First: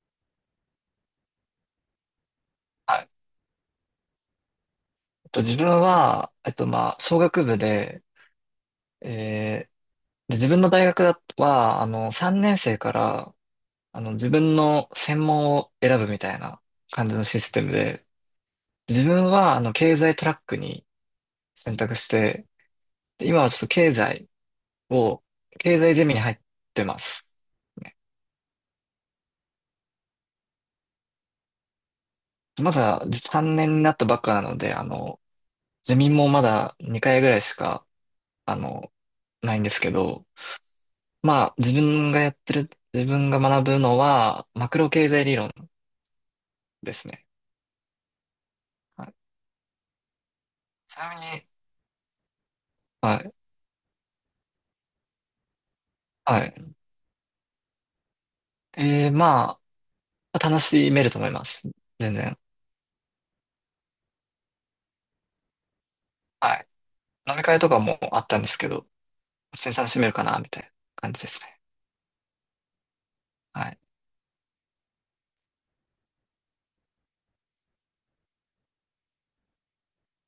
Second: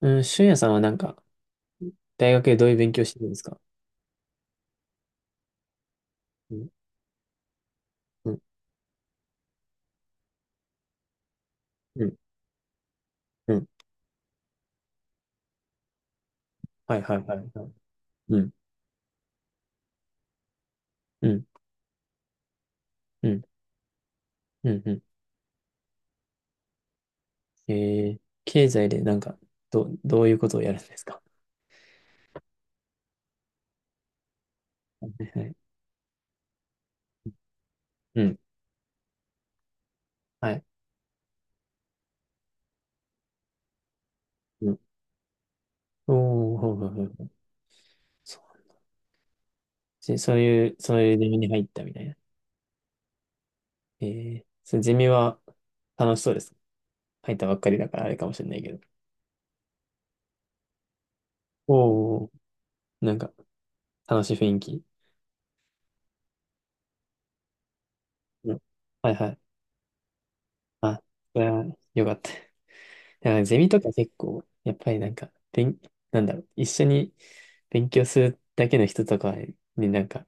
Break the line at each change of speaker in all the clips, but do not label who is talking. うん、俊也さんはなんか、大学でどういう勉
は
強
い。
してるんですか？
自分は、
うん、
まあ、商学部で、
うん、
えーで、自分の大学だは、
うん、
3年生から、
うん。
自分の専門を選ぶみたいな
はい
感
は
じの
いはい
シ
は
ステム
い。
で、
うん、
自分は、経済トラックに
うん、
選択して、で
う
今
ん、
はちょっと
うん、う
を、経済ゼミに入ってます。
ん。
ね
経済でなんか、どういうことをやるんですか？
まだ3年になったばっかなので、
はいはい。
ゼミもまだ2回ぐらいしか
うん、
あの、ないんですけど、
はい。
まあ、自分がやってる、自分が学ぶのは、マ
う
ク
ん。
ロ経済理論
おー、ほうほう
で
ほう
す
ほ
ね。
う。そう。
はい。
じそういう、そ
ち
うい
な
う
み
ゼミ
に、
に入ったみたいな。
はい、
そのゼミは楽しそうで
は
す。
い。
入ったばっかりだからあれかもしれないけど。
まあ、楽しめると思います。全
おー、
然。
なんか、楽しい雰囲気。
はい。飲み会とかもあったんで
う
す
ん。
けど、
はいはい。
普通に楽しめるかな、みたいな
あ、
感じで
そ
す
れ
ね。
は良かった。だからゼ
は
ミ
い。
とか結構、やっぱりなんか、なんだろう、一緒に勉強するだけの人とかになんか、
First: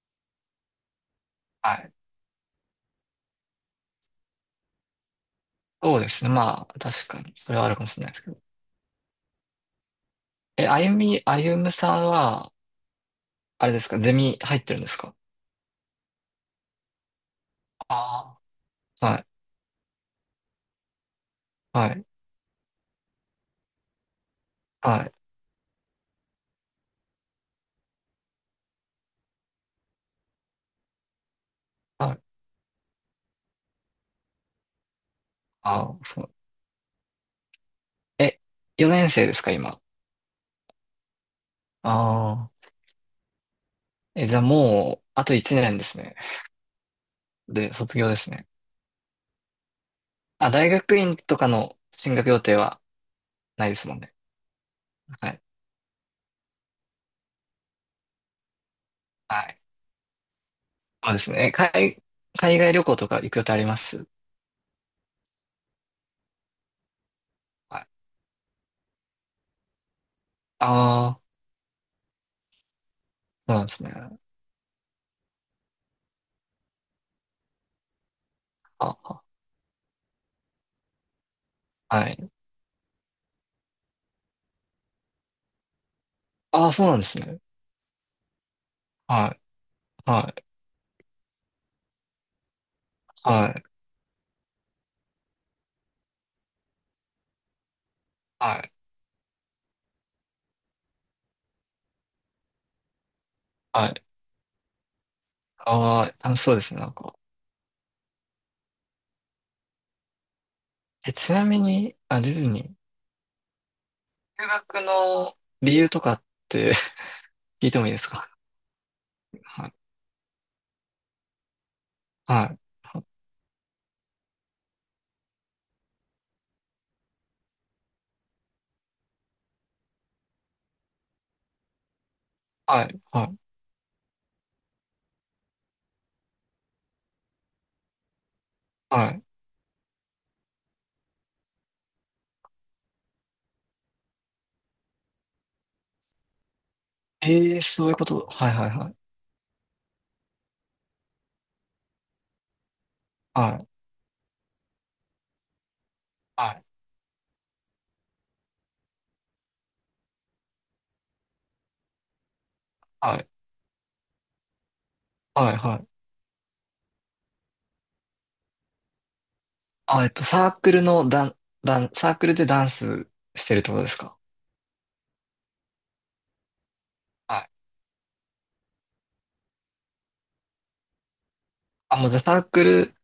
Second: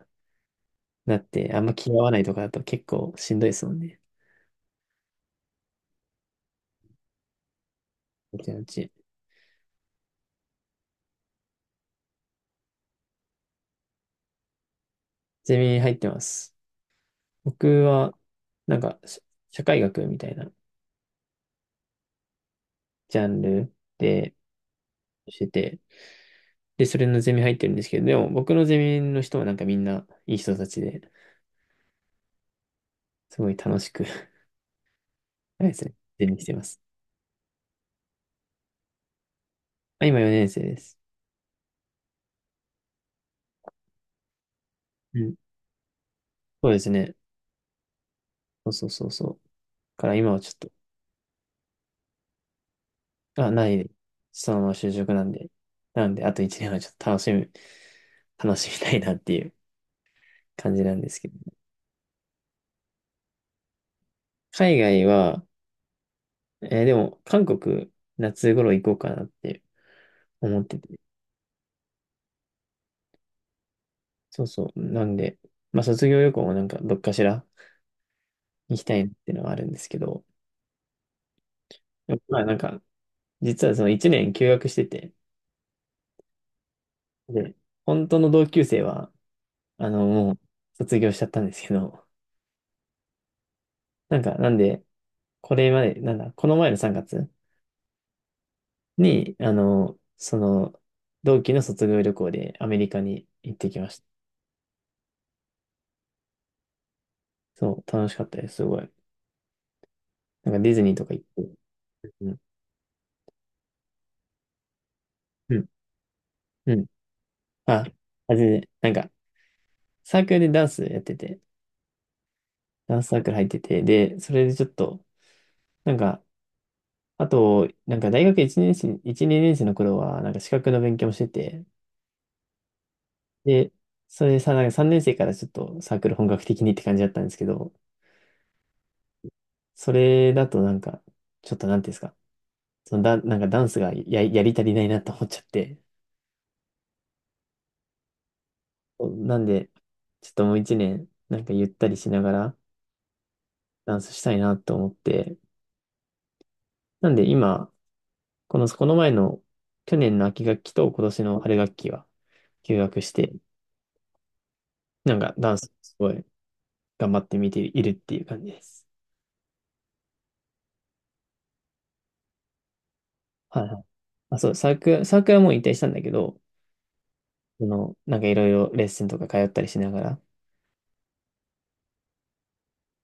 なって、あんま
は
気
い。
が合わないとかだと結構しんどいですもんね。
そうですね。まあ、確かに、それはあるかもしれないですけど。
うちのうち。
え、あゆみ、あゆむさんは、あれですか、ゼミ入ってるんですか？
ゼミ入ってます。僕は、
あ
なんか、
あー。はい。
社会学みたいな
はい。
ジャンルで
はい。
してて、で、それのゼミ入ってるんですけど、でも僕のゼミの人はなんかみんないい人たちで、
はい。
すごい楽しく あれです
あ
ね、
あ、そ
ゼ
う。
ミしてます。
え、4年生ですか、今。
あ今4年生です。
ああ。え、じゃあもう、
う
あ
ん。
と1年ですね。
そうですね。
で、卒業ですね。
そうそうそうそう。から今はち
あ、
ょっ
大
と、
学院とかの進学予定は
あ、
な
な
いです
い。
もんね。
そのまま就職な
は
ん
い。
で。なんで、あと1年はちょっと楽しみたいなって
は
いう
い。
感じなんで
そうで
すけ
す
ど。
ね。海外旅行とか行く予定あります？
海外は、でも、韓
は
国、
い。
夏頃行こうかなって思ってて。
ああ、そうなんですね。
そうそう。なんで、まあ、卒業旅行もなんか、どっかしら行きたいなっ
あ、
ていうのはあるんですけど、
は
でも
い。
まあ、なんか、実はその1年休学してて、
ああ、そうなんですね。
で、本当の同級生は、
はい。
あの、
は
もう、
い。
卒業しちゃったんですけど、
はい。
なんか、なんで、これまで、なんだ、この前の3月
はい。
に、あの、その、同期の卒業旅行でアメリカに行ってき
は
まし
い。
た。
ああ、楽しそうですね、なんか。
そう、楽しかったです、すごい。なんかディズニーと
え、
か行っ
ちな
て。
みに、あ、
う
ディ
ん、
ズニー。留学の
うん、
理由とかって
うん。
聞いて
あ、
もいいですか？
あ、全然、なんか、
はい。
サークルでダンスやってて、
は
ダン
い。
スサークル入ってて、で、それでちょっと、なんか、あと、なんか大学1年生、1、2年生の頃は、なんか資格の勉強もしてて、
はい、はい、
で、それでさ、なんか3年生からちょっとサークル本格的にって感じだったんですけど、
はい。
それだとなんか、ちょっとなんていうんですか、そのだ、なんかダンスがやり足りないなと思っちゃって。
ええ、そういうこと。はい、はい、はい。
なんで、ちょっともう一年、なんかゆったりしながら
は
ダンスしたいなと思って。
い、
なんで今、この前の去年の秋学期と今年の春学期は休学し
はい、はい、
て、なんか
は
ダ
い、
ンス
は
す
い。
ごい頑張って見ているっていう感じです。
あ、サークルでダンスしてるっ
はい
てこ
は
と
い。
ですか？
あ、そう、サークルはもう引退したんだけど、
はい。
その、なんかいろいろレッスンとか通ったりしながら。
あ、もうじゃあサークル、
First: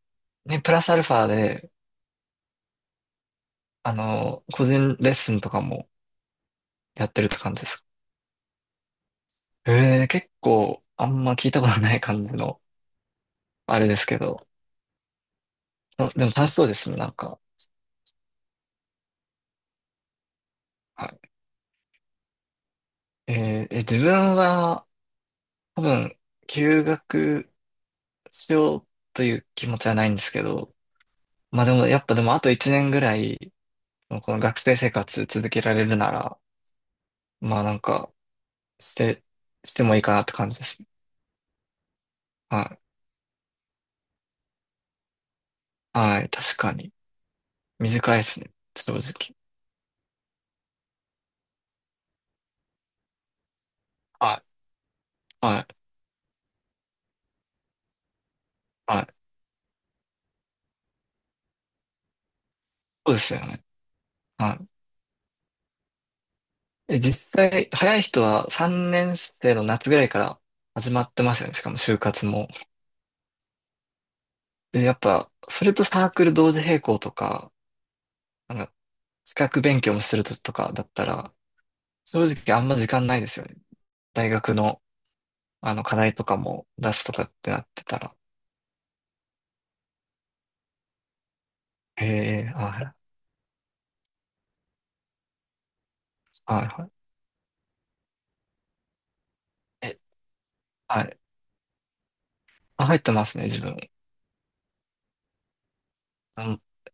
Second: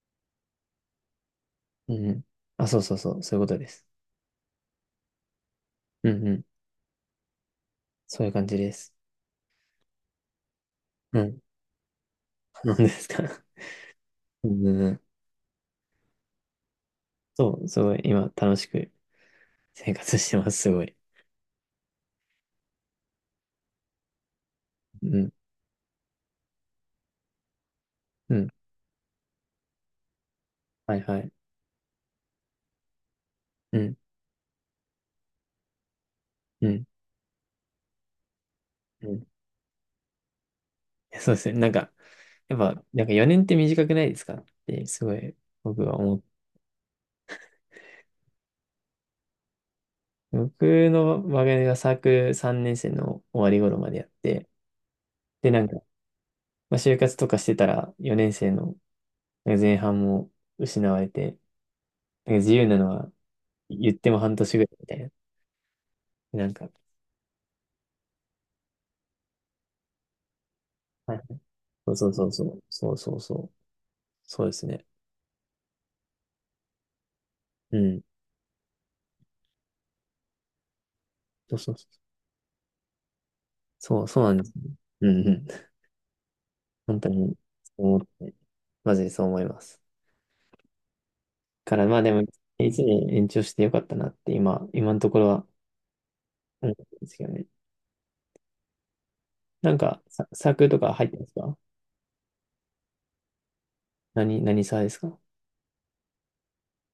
ね、プラスアルファで、
うんうん。あ、そうそうそう、そういうことです。
個人レッスンとかも
うんうん。
やってるって感じですか？
そういう感じです。
ええ、結構、あ
う
んま
ん。
聞いたことない感じの、
なんですか？
あれですけど。
うん。
あでも楽しそうですね、なんか。
そう、すごい、今、楽しく生活してます、すごい。
はい。えーえ、自分は、
うん、
多分、休学
うん。
しようという気持ちはないんですけど、
はいはい。
まあでも、やっぱでもあと1年ぐらい、
うん、
この学生生活続けられるなら、
うん、
まあなんか、し
うん。
て、
い
してもいいかなって感じですね。
やそうですね。なんか、やっ
はい。
ぱ、なんか4年って短くないですかって、すごい、僕は思っ
は
て。
い。確かに。短いですね。正直。
僕の場合がサークル3年生の終わり頃までやっ
は
て、
い。
で、
は
なんか、
い。
まあ、就活とかしてたら、4年生の
はい。
なんか前半も失われて、なんか自由なのは
そうですよね。
言っても半年
は
ぐらいみたいな。なんか、
い。え、実際、早い人は3年生の夏ぐらいから始まっ
はい
て
は
ま
い
すよね。しかも
そう
就
そうそ
活
うそ
も。
う、そうそうそう、そうです
で、
ね。
やっぱ、それとサークル同時並行とか、
うん
なんか、資格勉強もするととかだったら、
そうそうそう。
正直あんま時間ないですよね。
そう、そう
大
なんです
学
ね。
の
うんうん。
課題とかも出
本
す
当
とかっ
に、
てなっ
そ
て
う思
た
っ
ら。
て、マジでそう思います。から、まあ
へ
でも、
え、は
一年
い、
延長してよかったなって、今のところは
はい、
思ってる
は
んですけどね。なん
い。え、
か、サークルとか
は
入って
い。
ますか？
あ、入ってますね、自分。
何サーですか？
あ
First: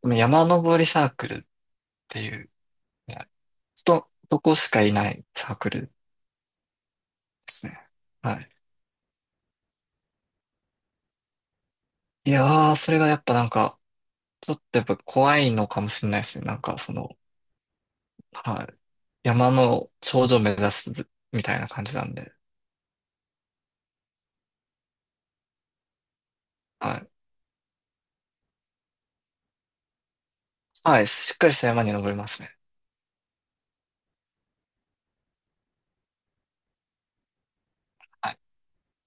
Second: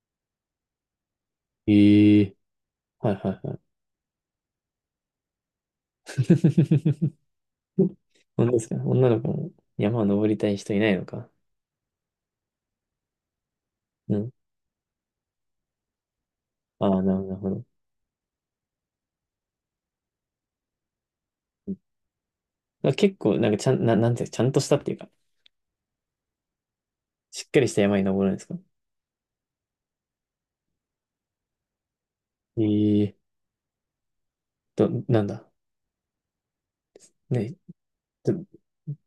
山登りサークルっ
え
てい
え
う、
は
い
い
や
はいはい。
とこしかいないサークルで すね。は
本
い。
当ですか？女の子も山を登りたい人いないのか。
いやー、それがやっぱなんか、
うん。
ちょっとやっぱ怖いのかもしれないですね。なんか
あ
そ
あ、
の、
なるほど。なるほど。
はい。山の頂上目指すみたいな感じなんで。
結構、なんかちゃん、な、なんていうか、ちゃんとしたっていうか、
はい。
しっかりした山に登るんですか？
はい。しっかりした山に登りますね。
ええなんだ。ね、
は
ちょ
い。
っと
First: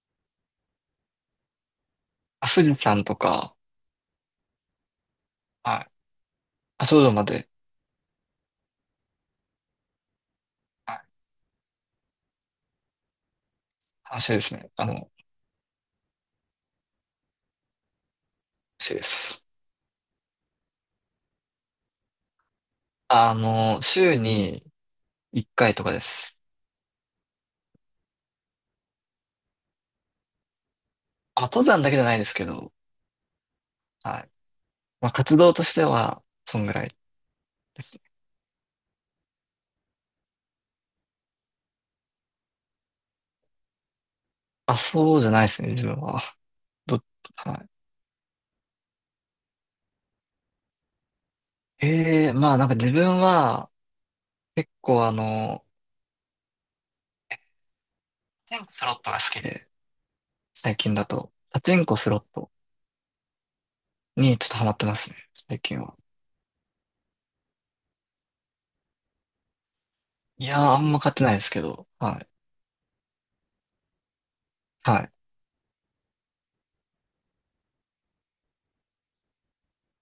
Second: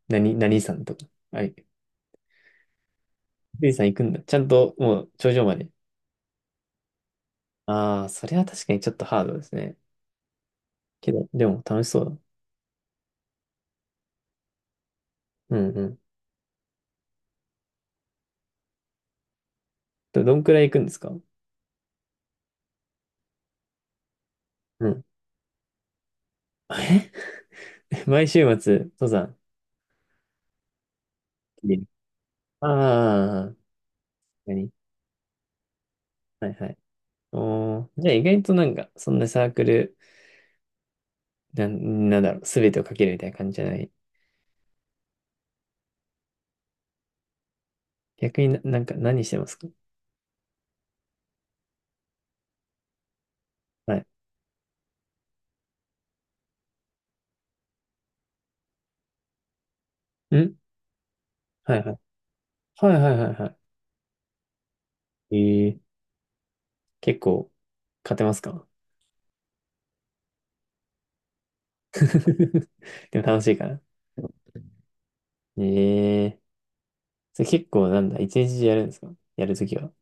何さんとか。はい。
あ、富士山とか、
リさん行くんだ。ちゃんともう頂上まで。
はい。あ、頂上まで。
ああ、それは確かにちょっとハードですね。けど、でも楽しそうだ。
話ですね。
うんうん。
話です。
どんくらい行くんですか？
週に
うん。
1回とかです。
毎週末、登山。
あ、登山だけじゃないですけど、
ああ、
はい。
何
まあ、活動としては、
はい
そん
は
ぐ
い。
らい
お
で
ー、
すね。
じゃあ意外となんか、そんなサークル、なんだろう、すべてをかけるみたいな感じじゃない。
あ、そうじゃないですね、自分は。ど、は
逆になんか何してますか？
い。ええ、まあなんか自分は、
は
結構パチンコスロットが好きで、
い。ん
最近だと、パチ
はい
ン
は
コ
い。
スロット
はいはいはいは
にちょっとハマってますね、
い。
最
えー、
近は。
結構、勝てますか？
いやー、あんま勝ってないですけど、はい。
でも楽しいから。
はい。
ええそれ結構なんだ、一日中やるんですか？やるときは。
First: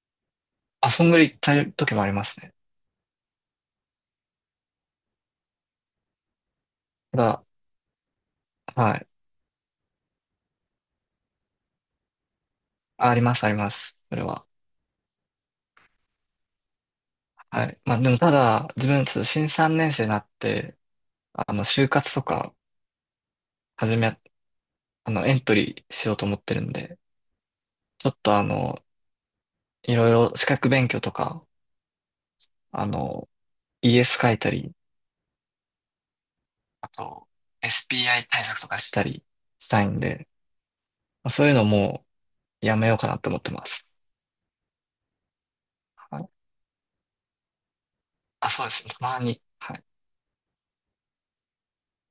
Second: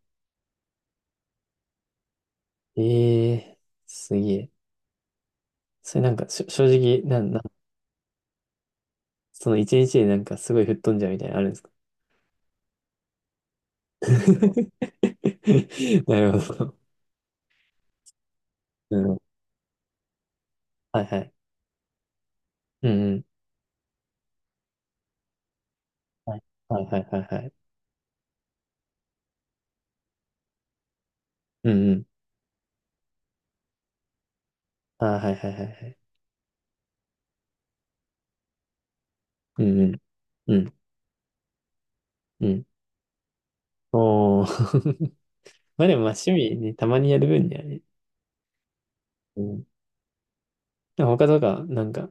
遊んぐり行った時もありますね。
ええすげえ。それなんか、正直、
た
なん、なん、
だ、はい。
その一日でなんかすごい吹っ飛んじゃうみたいなのあるんですか？
あります、あります。それは。
なるほど。
はい。まあでもただ、自
う
分、ちょっ
ん。
と新3年生になって、
はいはい。
就活とか、
うんうん。
始め、あの、エントリーしようと思
は
っ
い
てるん
はいは
で、
いはいはい。
ちょっといろいろ資格勉強とか、
うんうん。
あの、ES 書いたり、
あーはいはいはいはい。
あと、SPI 対策とかしたり
う
し
ん
た
う
いん
ん。
で、
うん。
まあ、そういうのも
うん。
うやめようかなと思ってます。
おー。まあでもまあ
はい。
趣味ね、たまにやる分にはね。
あ、そうですね。たま
う
に。
ん。
はい。
でも他とか、なんか、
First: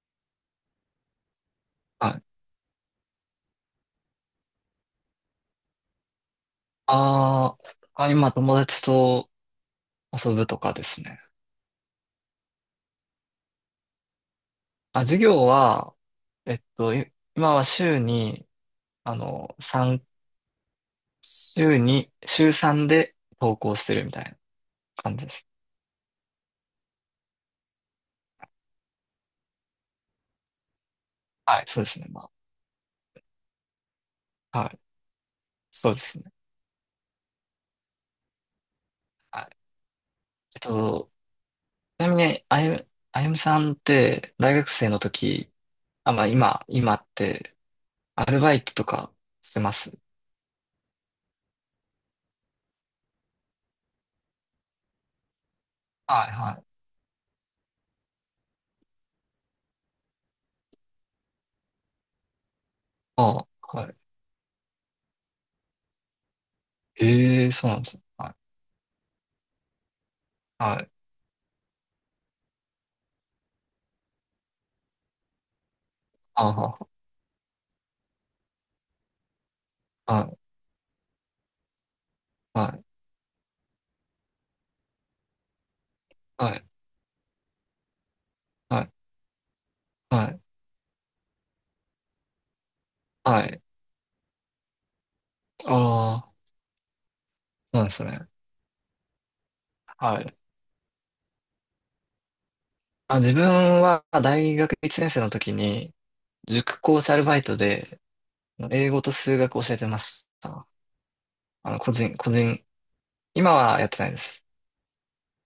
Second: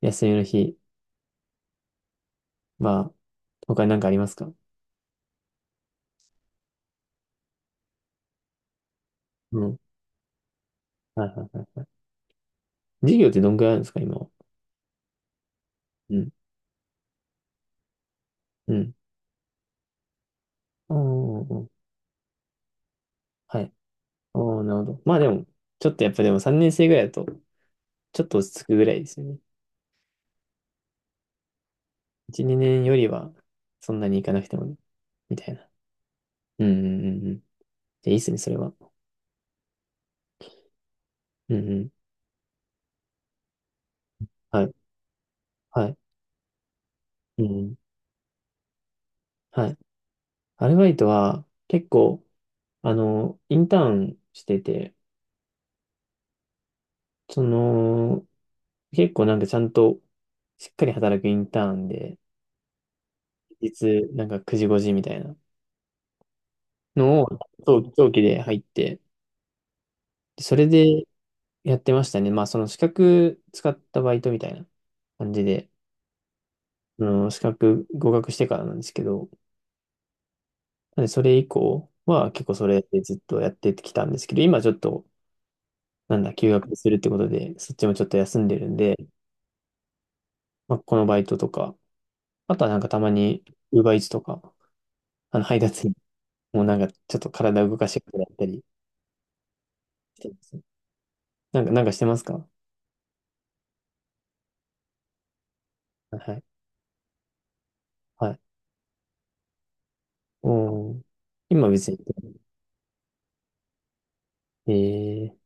休みの日、
はい。
まあ、他に何かありますか？
あー、他にまあ友達と
うん。
遊ぶとかですね。
はいはいはい。授業ってどんくらいあるんですか、今は。
あ、授業は、
うん。
今は週に、
うん。
あの、三
おー、
週3で投
はい。
稿してるみたいな
おー、なるほど。ま
感
あ
じ
で
で
も、
す。
ちょっとやっぱでも3年生ぐらいだと、ちょっと落ち着くぐらいですよね。
はい、そうですね。ま
1、2年よりは、そんなにいかなくて
あ、は
も、
い、
みたいな。
そうですね。
うんうんうんうん。で、いいっすね、それは。
はい。えっと、
うんうん。
ちなみに、あゆむさんって、大
は
学
い。
生の時、
はい。
あ、まあ今っ
うん
て、
うん。
アルバイトとかして
は
ま
い。
す？
アルバイトは、結構、あの、インターンしてて、
はい、はい。
その、結構なんかちゃんと、しっかり働くインターンで、
ああ、はい。
日、なんか9時5時みたいなのを、
ええそうな
長
んですね。
長期
はい、
で入って、でそれ
はい。
でやってましたね。まあ、その資格使ったバイトみたいな感じで、
あ
あの資格合格してからなんですけど、
あ、はい、
なんでそれ以降は結構
は
それ
い、
でずっとやってきたんですけど、今ちょっと、なんだ、休
はい、
学するってことで、そっちもちょっと休んでるん
はい、
で、
はい。
まあ、このバイトとか、あとはなんかたま
は
に、
い。
ウーバーイーツとか、あの配
あ
達員
あ、そ
もうなんかちょっと体動
うなん
か
で
して
す
くれ
ね。
たりし
は
てま
い。
す。なんかしてますか？
あ、自分は大学1年生の時に、
はい。
塾講師アルバイトで、
はい
英語と数学を教えてまし
う
た。
ん今別に、
個人、今はやってないです。
え